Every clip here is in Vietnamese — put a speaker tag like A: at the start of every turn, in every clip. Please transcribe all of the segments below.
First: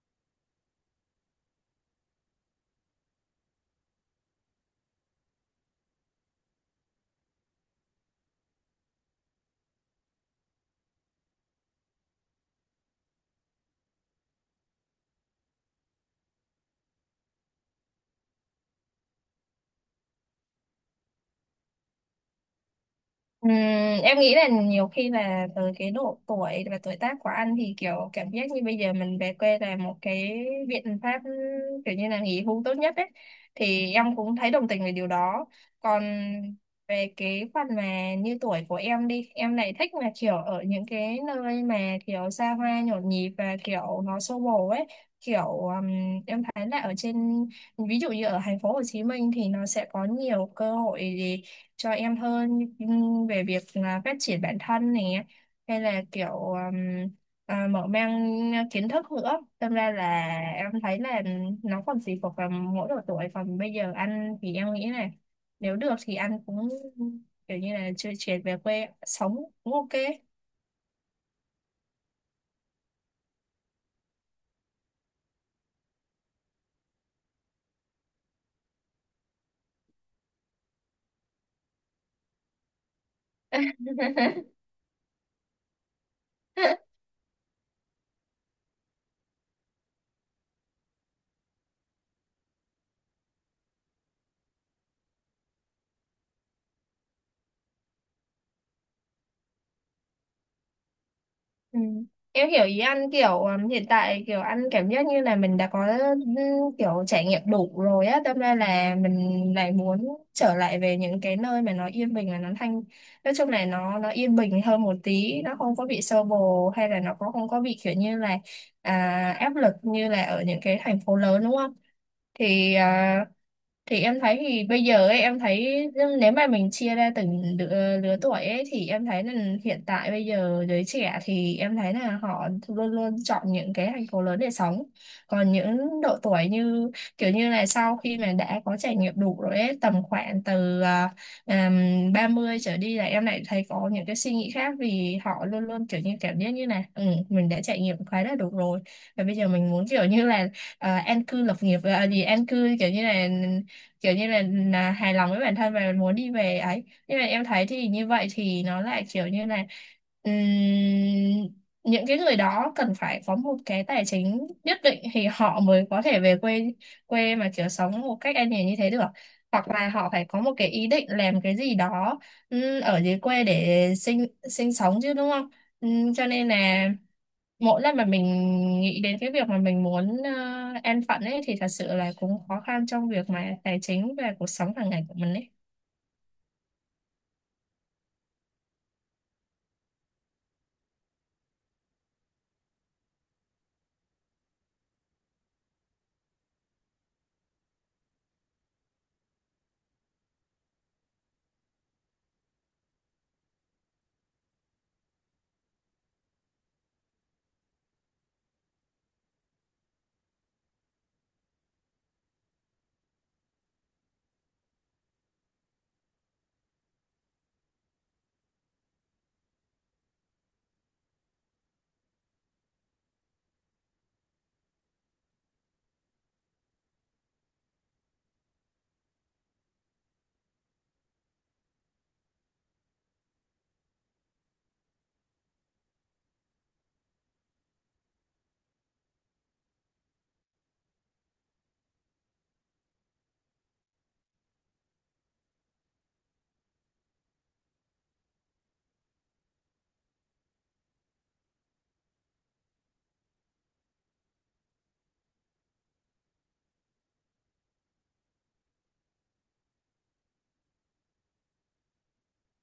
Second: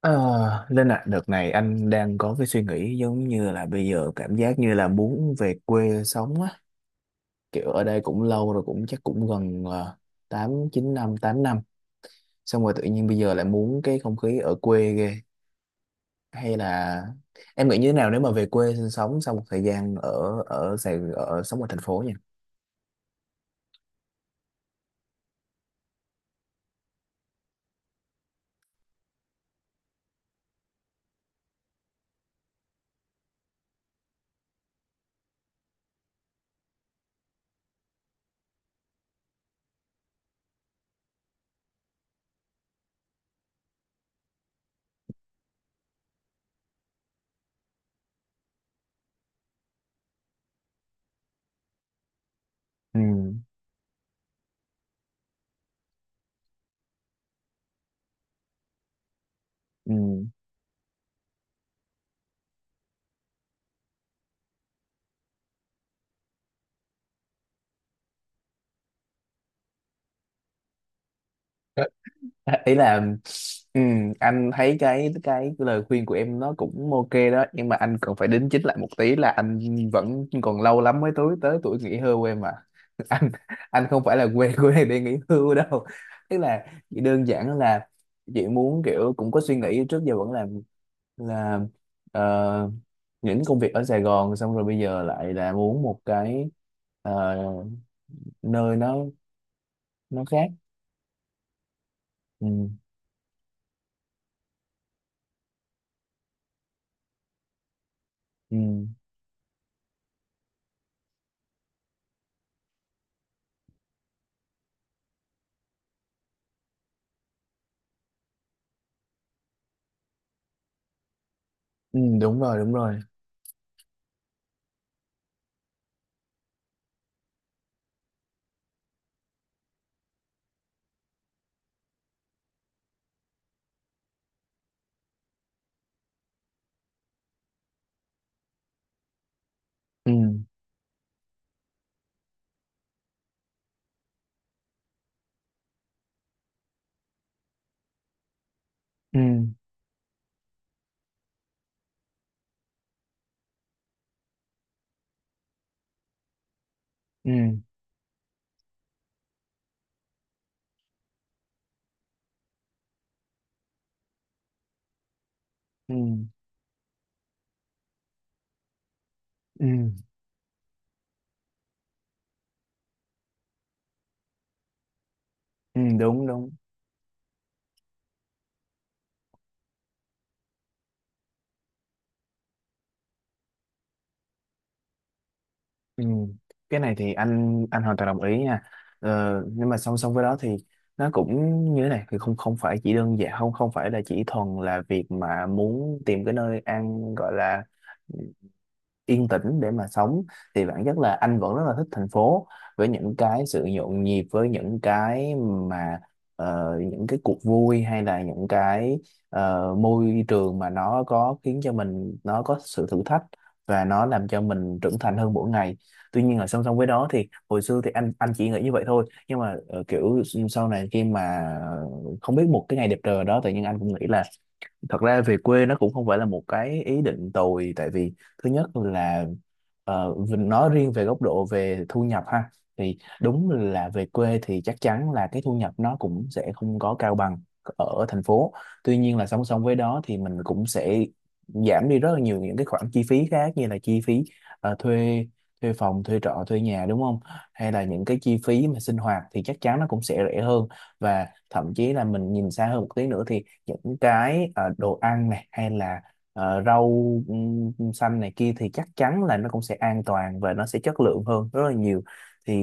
A: Ờ, Linh ạ, đợt này anh đang có cái suy nghĩ giống như là bây giờ cảm giác như là muốn về quê sống á, kiểu ở đây cũng lâu rồi cũng chắc cũng gần 8 9 năm, 8 năm. Xong rồi tự nhiên bây giờ lại muốn cái không khí ở quê ghê. Hay là em nghĩ như thế nào nếu mà về quê sinh sống sau một thời gian ở ở Sài ở sống ở thành phố nha.
B: Ừm, em nghĩ là nhiều khi là từ cái độ tuổi và tuổi tác của anh thì kiểu cảm giác như bây giờ mình về quê là một cái biện pháp kiểu như là nghỉ hưu tốt nhất ấy, thì em cũng thấy đồng tình về điều đó. Còn về cái phần mà như tuổi của em đi, em lại thích mà kiểu ở những cái nơi mà kiểu xa hoa nhộn nhịp và kiểu nó xô bồ ấy, kiểu ừm, em thấy là ở trên, ví dụ như ở thành phố Hồ Chí Minh thì nó sẽ có nhiều cơ hội cho em hơn,
A: Ừ.
B: về việc là phát triển bản thân này, hay là kiểu mở mang kiến thức nữa. Đâm ra
A: Ừ.
B: là em thấy là nó còn tùy thuộc vào mỗi độ tuổi, còn bây giờ anh thì em nghĩ là nếu được thì anh cũng kiểu như là chưa chuyển về quê sống cũng ok.
A: Ý là anh thấy cái lời khuyên của em nó cũng ok đó, nhưng mà anh cần phải đính chính lại một tí là anh vẫn còn lâu lắm mới tới tới tuổi nghỉ hưu em à. anh anh không phải là quê của này để nghỉ hưu đâu, tức là chỉ đơn giản là chị muốn kiểu cũng có suy nghĩ trước giờ vẫn làm, là ờ, những công việc ở Sài Gòn, xong rồi bây giờ lại là muốn một cái ờ, nơi nó khác.
B: Ừ.
A: Ừ,
B: Em hiểu ý ăn kiểu hiện tại kiểu ăn cảm giác như là mình đã có kiểu trải nghiệm đủ rồi á, tâm ra
A: ừ,
B: là mình lại muốn trở lại về những cái nơi mà nó yên bình và nó thanh, nói chung là nó yên bình hơn một tí, nó không có bị xô bồ hay là nó cũng không có bị kiểu như là áp lực như là ở những cái thành phố lớn, đúng không?
A: ừ, đúng rồi, đúng
B: Thì
A: rồi.
B: thì em thấy thì bây giờ ấy, em thấy nếu mà mình chia ra từng lứa tuổi ấy thì em thấy là hiện tại bây giờ giới trẻ thì em thấy là họ luôn luôn chọn những cái thành phố lớn để sống. Còn những độ tuổi như kiểu như là sau khi mà đã có trải nghiệm đủ rồi ấy, tầm
A: Ừ,
B: khoảng từ 30 trở đi là em lại thấy có những cái suy nghĩ khác, vì họ luôn luôn kiểu như cảm giác như là ừ, mình đã trải nghiệm khá là đủ rồi
A: ừ,
B: và bây giờ mình muốn kiểu như là an cư lập nghiệp, gì an cư kiểu như là hài lòng với bản thân và muốn đi về ấy. Nhưng mà em
A: ừ,
B: thấy thì như vậy thì nó lại kiểu như là ừm, những cái người đó cần phải có một cái tài chính nhất định thì họ mới
A: ừ,
B: có thể về quê, quê mà kiểu sống một cách an nhàn như thế được,
A: ừ,
B: hoặc là họ phải có một cái ý định làm cái gì đó ở dưới quê để sinh sinh sống chứ, đúng không?
A: ừ, đúng,
B: Cho nên
A: đúng.
B: là mỗi lần mà mình nghĩ đến cái việc mà mình muốn an phận ấy thì thật sự là cũng khó khăn trong việc mà tài chính và cuộc sống hàng ngày của mình ấy.
A: Ừ. Cái này thì anh hoàn toàn đồng ý nha. Nhưng mà song song với đó thì nó cũng như thế này, thì không không phải chỉ đơn giản, không không phải là chỉ thuần là việc mà muốn tìm cái nơi ăn gọi là yên tĩnh để mà sống. Thì bản chất là anh vẫn rất là thích thành phố, với những cái sự nhộn nhịp, với những cái mà những cái cuộc vui, hay là những cái môi trường mà nó có khiến cho mình nó có sự thử thách và nó làm cho mình trưởng thành hơn mỗi ngày. Tuy nhiên là song song với đó thì hồi xưa thì anh chỉ nghĩ như vậy thôi, nhưng mà kiểu sau này khi mà không biết một cái ngày đẹp trời đó, tự nhiên anh cũng nghĩ là thật ra về quê nó cũng không phải là một cái ý định tồi. Tại vì thứ nhất là mình nói riêng về góc độ về thu nhập ha, thì đúng là về quê thì chắc chắn là cái thu nhập nó cũng sẽ không có cao bằng ở thành phố. Tuy nhiên là song song với đó thì mình cũng sẽ giảm đi rất là nhiều những cái khoản chi phí khác, như là chi phí thuê thuê phòng, thuê trọ, thuê nhà đúng không, hay là những cái chi phí mà sinh hoạt thì chắc chắn nó cũng sẽ rẻ hơn. Và thậm chí là mình nhìn xa hơn một tí nữa thì những cái đồ ăn này, hay là rau xanh này kia thì chắc chắn là nó cũng sẽ an toàn và nó sẽ chất lượng hơn rất là nhiều. Thì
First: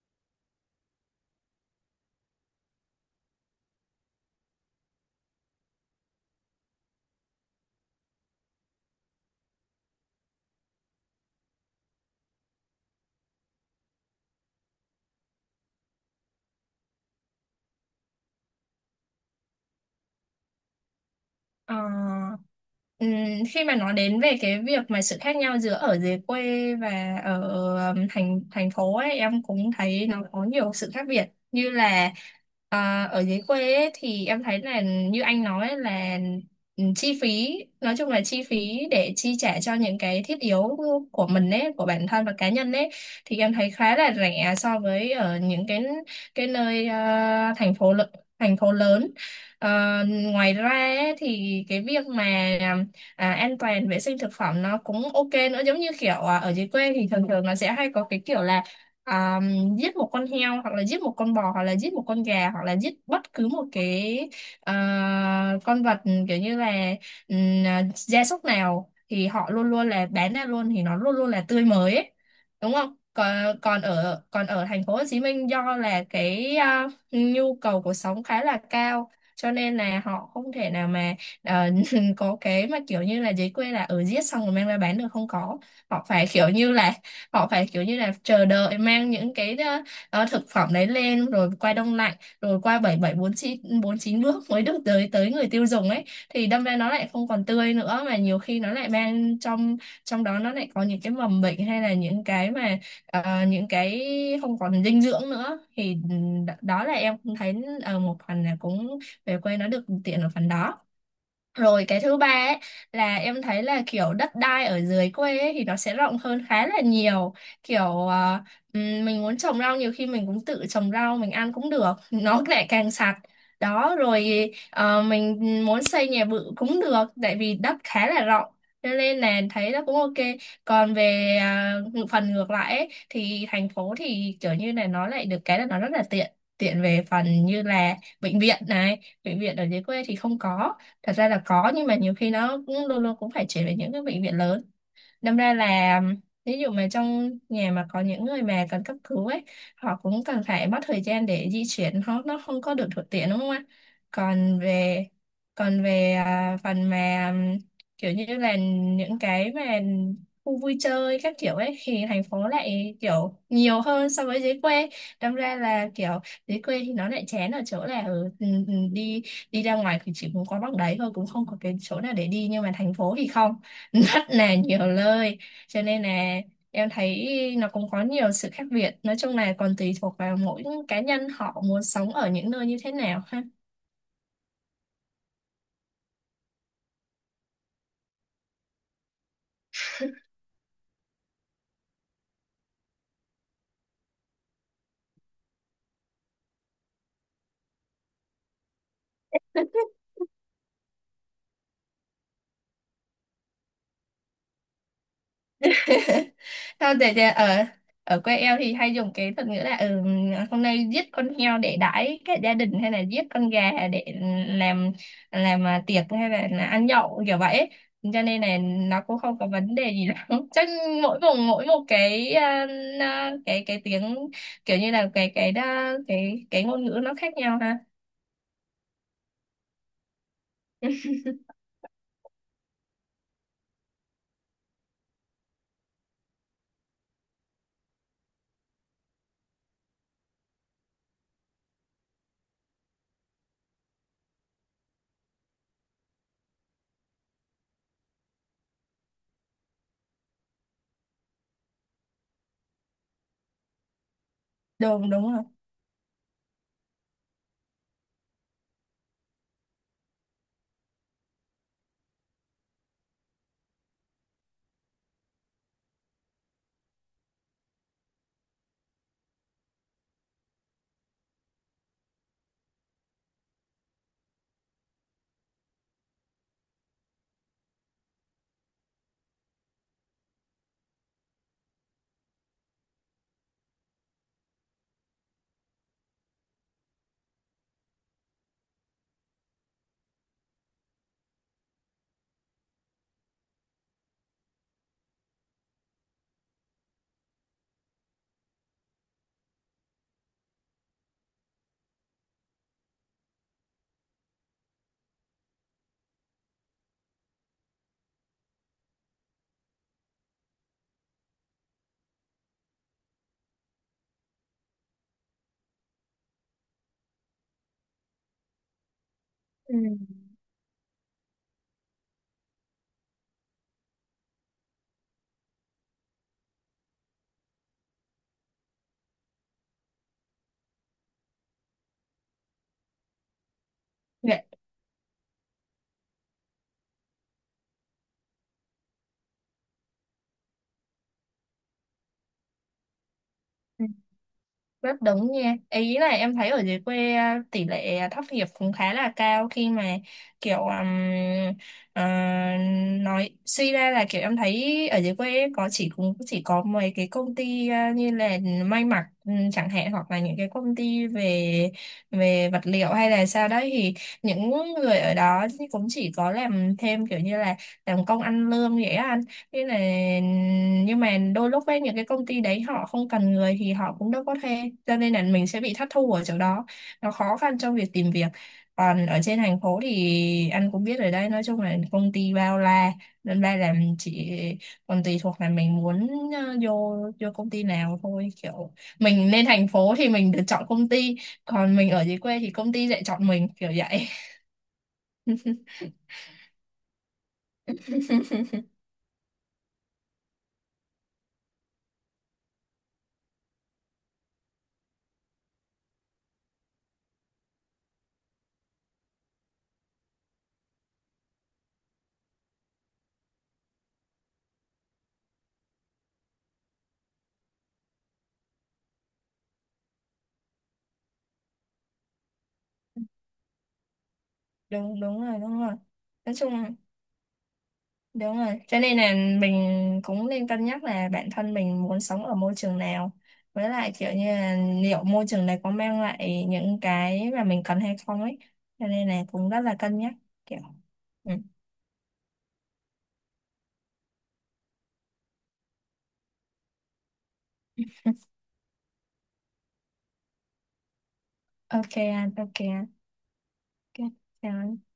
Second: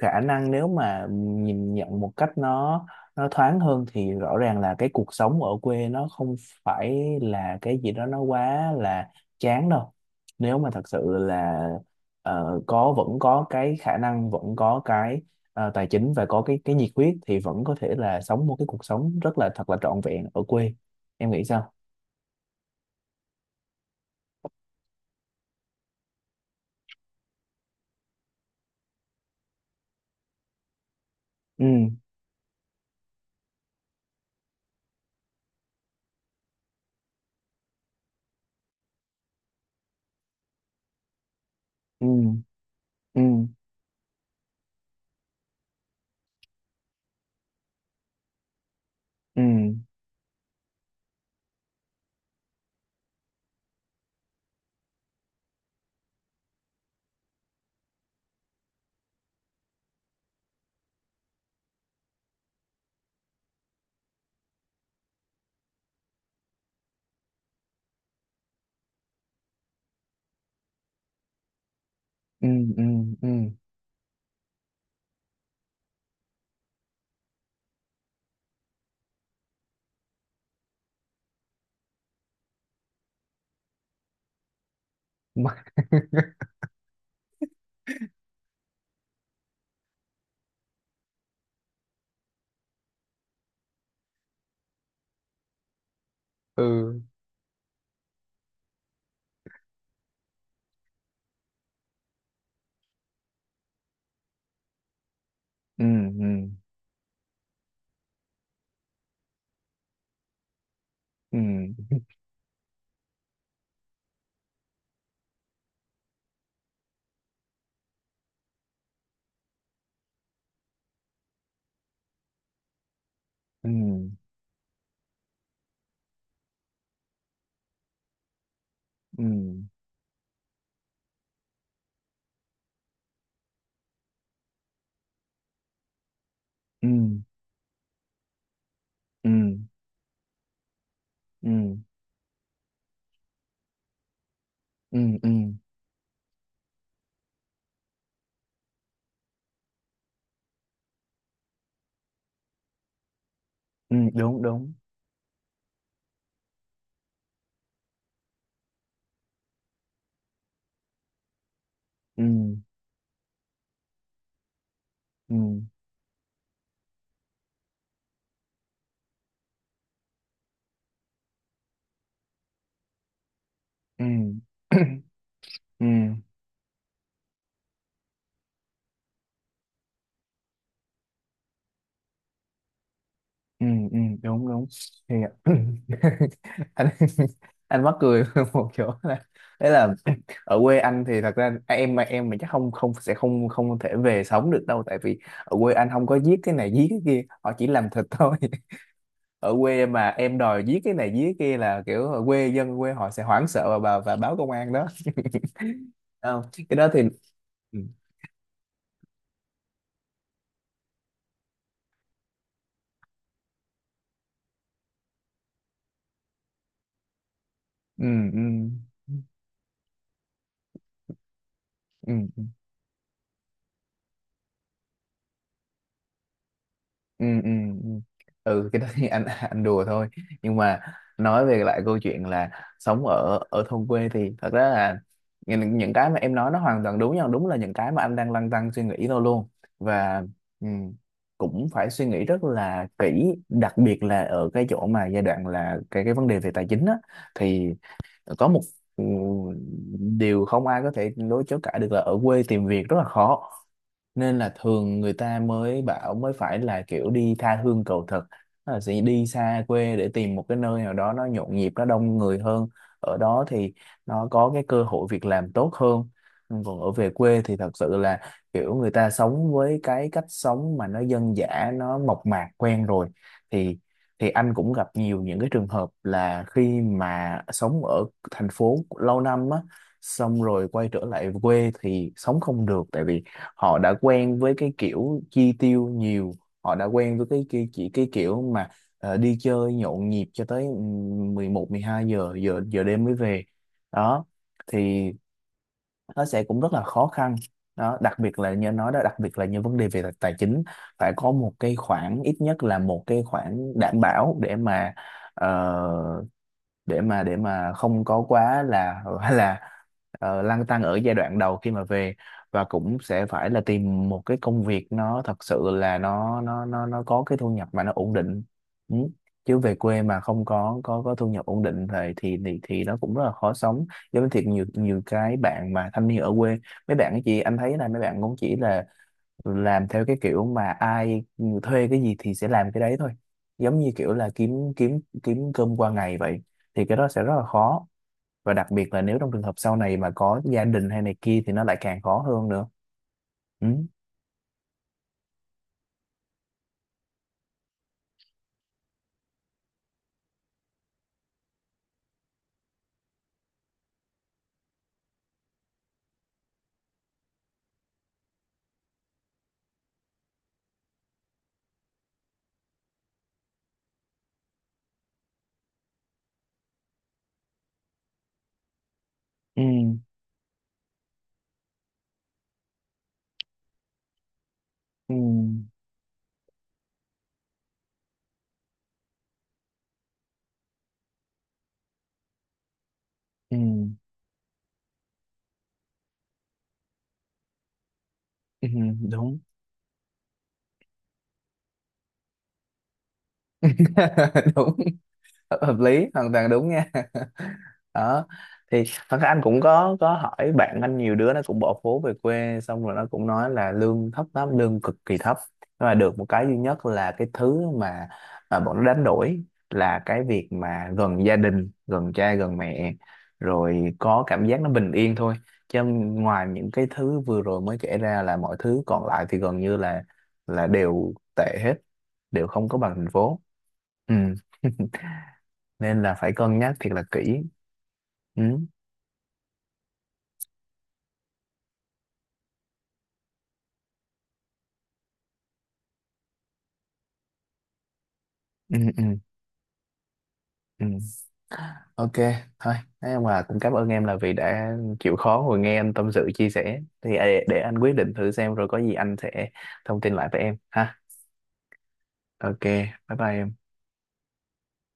A: khả năng nếu mà nhìn nhận một cách nó thoáng hơn thì rõ ràng là cái cuộc sống ở quê nó không phải là cái gì đó nó quá là chán đâu. Nếu mà thật sự là có, vẫn có cái khả năng, vẫn có cái tài chính và có cái nhiệt huyết, thì vẫn có thể là sống một cái cuộc sống rất là thật là trọn vẹn ở quê. Em nghĩ sao?
B: Ờ, ừm, khi mà nói đến về cái việc mà sự khác nhau giữa ở dưới quê và ở thành thành phố ấy, em cũng thấy nó có nhiều sự khác biệt,
A: Ừ,
B: như là ở dưới quê ấy, thì em thấy là như anh nói ấy là chi phí, nói chung là chi phí để chi trả cho những cái thiết yếu của mình ấy, của
A: ừ,
B: bản thân và cá nhân ấy,
A: ừ,
B: thì em thấy khá là rẻ so với ở những cái nơi thành phố lớn.
A: ừ,
B: Ờ, ngoài ra ấy, thì cái việc mà an toàn vệ sinh thực phẩm nó cũng ok nữa, giống như kiểu ở dưới quê thì thường thường nó sẽ hay có cái kiểu là à, giết một con heo hoặc là giết một con bò hoặc là giết một con gà hoặc là giết bất cứ một cái con vật kiểu như là gia súc nào, thì họ luôn luôn là bán ra luôn thì nó luôn luôn là tươi mới ấy.
A: ừ,
B: Đúng
A: ừ,
B: không?
A: ừ.
B: Còn còn ở còn ở thành phố Hồ Chí Minh, do là cái nhu cầu cuộc sống khá là cao cho nên là họ không thể nào mà ờ, mình có cái mà kiểu như là giấy quê là ở giết xong rồi mang ra bán được, không có. Họ phải kiểu như là họ phải kiểu như là chờ đợi mang những cái thực phẩm đấy lên rồi qua đông lạnh, rồi qua bảy bảy bốn chín bước mới được tới tới người tiêu dùng ấy, thì đâm ra nó
A: Ừ,
B: lại không còn tươi nữa, mà nhiều khi nó lại mang trong trong đó nó lại có những cái mầm bệnh hay là những cái mà ờ, những cái không còn dinh dưỡng nữa.
A: ừ,
B: Thì
A: ừ,
B: đó là em cũng thấy ở một phần là cũng về quê nó được tiện ở phần đó.
A: ừ.
B: Rồi cái thứ ba ấy là em thấy là kiểu đất đai ở dưới quê ấy, thì nó sẽ rộng hơn khá là nhiều. Kiểu mình muốn trồng rau, nhiều khi mình cũng tự trồng rau mình ăn cũng được, nó lại càng sạch.
A: Ừ,
B: Đó, rồi mình muốn xây nhà bự cũng được, tại vì đất khá là rộng. Cho nên
A: ừ,
B: là thấy nó cũng ok. Còn về phần ngược lại ấy, thì thành phố thì kiểu như là nó lại được cái là nó rất là tiện. Tiện
A: ừ,
B: về phần như là bệnh viện này,
A: ừ,
B: bệnh viện ở dưới quê thì không có, thật ra là có
A: ừ,
B: nhưng mà nhiều khi nó cũng luôn luôn cũng phải chuyển về những cái bệnh viện lớn.
A: ừ, ừ,
B: Đâm ra là ví dụ mà trong nhà mà có những người mà cần cấp cứu ấy, họ cũng cần phải mất thời gian để di chuyển, họ nó không có được thuận tiện đúng không ạ?
A: ừ, đúng,
B: còn
A: đúng.
B: về còn về phần mà kiểu như là những cái mà khu vui chơi các kiểu ấy, thì thành
A: Ừ,
B: phố lại kiểu nhiều hơn so với dưới quê. Đâm
A: ừ,
B: ra là kiểu dưới quê thì nó lại chán ở chỗ là đi đi ra ngoài thì chỉ muốn có bằng đấy thôi cũng không có cái chỗ nào để đi, nhưng mà thành phố thì không,
A: ừ.
B: rất là nhiều nơi. Cho
A: Ừ,
B: nên là em thấy nó cũng có nhiều sự khác biệt, nói chung là còn tùy thuộc vào mỗi cá nhân họ muốn sống ở những nơi như thế nào ha.
A: ừ, ừ, ừ. Đúng, đúng. Thì anh anh mắc cười một chỗ là đấy là. Ở quê anh thì thật ra em mà em mình chắc không không sẽ không không thể về sống được đâu, tại vì ở quê anh không có giết cái này giết cái kia, họ chỉ làm thịt thôi. Ở quê mà em đòi giết cái này giết kia là kiểu ở quê dân quê họ sẽ hoảng sợ và và báo công an đó. Không, cái đó
B: Không,
A: thì
B: tại ra ở
A: ừ,
B: ở quê em thì hay dùng cái thuật ngữ là ừ, hôm nay giết con heo để đãi cả gia đình, hay là giết con gà để làm tiệc, hay là ăn nhậu kiểu vậy.
A: ừ,
B: Cho nên là
A: ừ.
B: nó cũng không có vấn đề gì lắm chắc mỗi vùng mỗi một cái
A: Ừ.
B: cái tiếng kiểu như là cái cái ngôn ngữ nó
A: Ừ,
B: khác
A: ừ,
B: nhau ha.
A: ừ. Ừ, cái đó thì anh anh đùa thôi, nhưng mà nói về lại câu chuyện là sống ở ở thôn quê thì thật ra là những cái mà em nói nó hoàn toàn đúng nhau, đúng là những cái mà anh đang lăn tăn suy nghĩ thôi luôn. Và ừ, cũng phải suy nghĩ rất là kỹ, đặc biệt là ở cái chỗ mà giai đoạn là cái vấn đề về tài chính á, thì có một ừ, điều không ai có thể đối chối cãi được là ở quê tìm việc rất là khó, nên là thường
B: Đúng,
A: người
B: đúng
A: ta
B: rồi.
A: mới bảo mới phải là kiểu đi tha hương cầu thực. Tức là sẽ đi xa quê để tìm một cái nơi nào đó nó nhộn nhịp, nó đông người hơn, ở đó thì nó có cái cơ hội việc làm tốt hơn. Nhưng còn ở về quê thì thật sự là kiểu người ta sống với cái cách sống mà nó dân dã, nó mộc mạc quen rồi. Thì anh cũng gặp nhiều những cái trường hợp là khi mà sống ở thành phố lâu năm á, xong rồi quay trở lại quê thì sống không được, tại vì họ đã quen với cái kiểu chi tiêu nhiều, họ đã quen với cái chỉ cái kiểu mà đi chơi nhộn nhịp cho tới 11 12 giờ giờ giờ đêm mới về đó. Thì nó sẽ cũng rất là khó khăn đó, đặc biệt là như anh nói đó, đặc biệt là như vấn đề về tài tài chính. Phải có một cái khoản ít nhất là một cái khoản đảm bảo để mà ờ, để mà không có quá là là lăn tăn ở giai đoạn đầu khi mà về. Và cũng sẽ phải là tìm một cái công việc nó thật sự là nó có cái thu nhập mà nó ổn định. Ừ. Chứ về quê
B: Ừ.
A: mà không có có thu nhập ổn định thì thì nó cũng rất là khó sống. Giống như thiệt nhiều nhiều cái bạn mà thanh niên ở quê, mấy bạn ấy chị anh thấy là mấy bạn cũng chỉ là làm theo cái kiểu mà ai thuê cái gì thì sẽ làm cái đấy thôi, giống như kiểu là
B: Vậy.
A: kiếm kiếm kiếm cơm qua ngày vậy. Thì cái đó sẽ rất là khó, và đặc biệt là nếu trong trường hợp sau này mà có gia đình hay này kia thì nó lại càng khó hơn nữa. Ừ.
B: Rất đúng nha, ý là em thấy ở dưới quê tỷ lệ thất nghiệp cũng khá là cao khi mà kiểu ờ, nói suy ra là kiểu em thấy ở dưới quê có chỉ cũng chỉ có mấy cái công ty như là may mặc ừ, chẳng hạn, hoặc là những cái công ty về về vật liệu hay là sao đấy, thì những người ở đó cũng chỉ có làm thêm kiểu như là làm công ăn lương vậy á anh.
A: Ừ.
B: Thế là nhưng mà đôi lúc ấy những cái công ty đấy họ không cần người thì họ cũng đâu có thuê, cho nên
A: Ừ.
B: là mình sẽ bị thất thu ở chỗ đó, nó khó khăn trong việc tìm việc. Còn ở trên thành phố thì anh cũng biết rồi đấy, nói chung là công ty bao la, nên
A: Ừ.
B: ra là mình chỉ còn tùy thuộc là mình muốn vô vô công ty nào thôi.
A: Ừ.
B: Kiểu mình
A: Đúng,
B: lên thành phố thì mình được chọn công ty, còn mình ở dưới quê thì công ty lại chọn mình kiểu vậy.
A: đúng. Hợp Hợp lý, hoàn toàn đúng nha. Đó. Thì thật ra anh cũng có hỏi bạn anh, nhiều đứa nó cũng bỏ phố về quê xong rồi nó cũng nói là lương thấp lắm, lương cực kỳ thấp, nhưng mà được một cái duy nhất là cái thứ mà bọn nó đánh đổi là cái việc mà gần gia đình, gần cha gần mẹ, rồi có cảm giác nó bình yên thôi. Chứ ngoài những cái thứ vừa rồi mới kể ra là mọi thứ còn lại thì gần như là đều tệ hết, đều không có bằng thành phố. Ừ.
B: Đúng, đúng rồi, đúng rồi.
A: Nên là phải
B: Nói
A: cân
B: chung,
A: nhắc thiệt là kỹ.
B: đúng
A: Ừ,
B: rồi, cho nên là mình cũng nên cân nhắc là bản thân mình muốn sống ở môi trường nào. Với lại kiểu như là liệu môi trường này có mang lại những cái mà mình cần hay không ấy.
A: ừ,
B: Cho
A: ừ,
B: nên là cũng rất là cân nhắc kiểu.
A: ừ.
B: Ừ.
A: Ok, thôi, thế mà cũng cảm ơn em là vì đã chịu khó ngồi nghe anh tâm sự chia sẻ, thì để anh quyết định thử xem, rồi có gì anh sẽ thông tin lại với em ha.
B: Ok anh, ok
A: Ok,
B: anh.
A: bye bye em.
B: Ok, chào anh.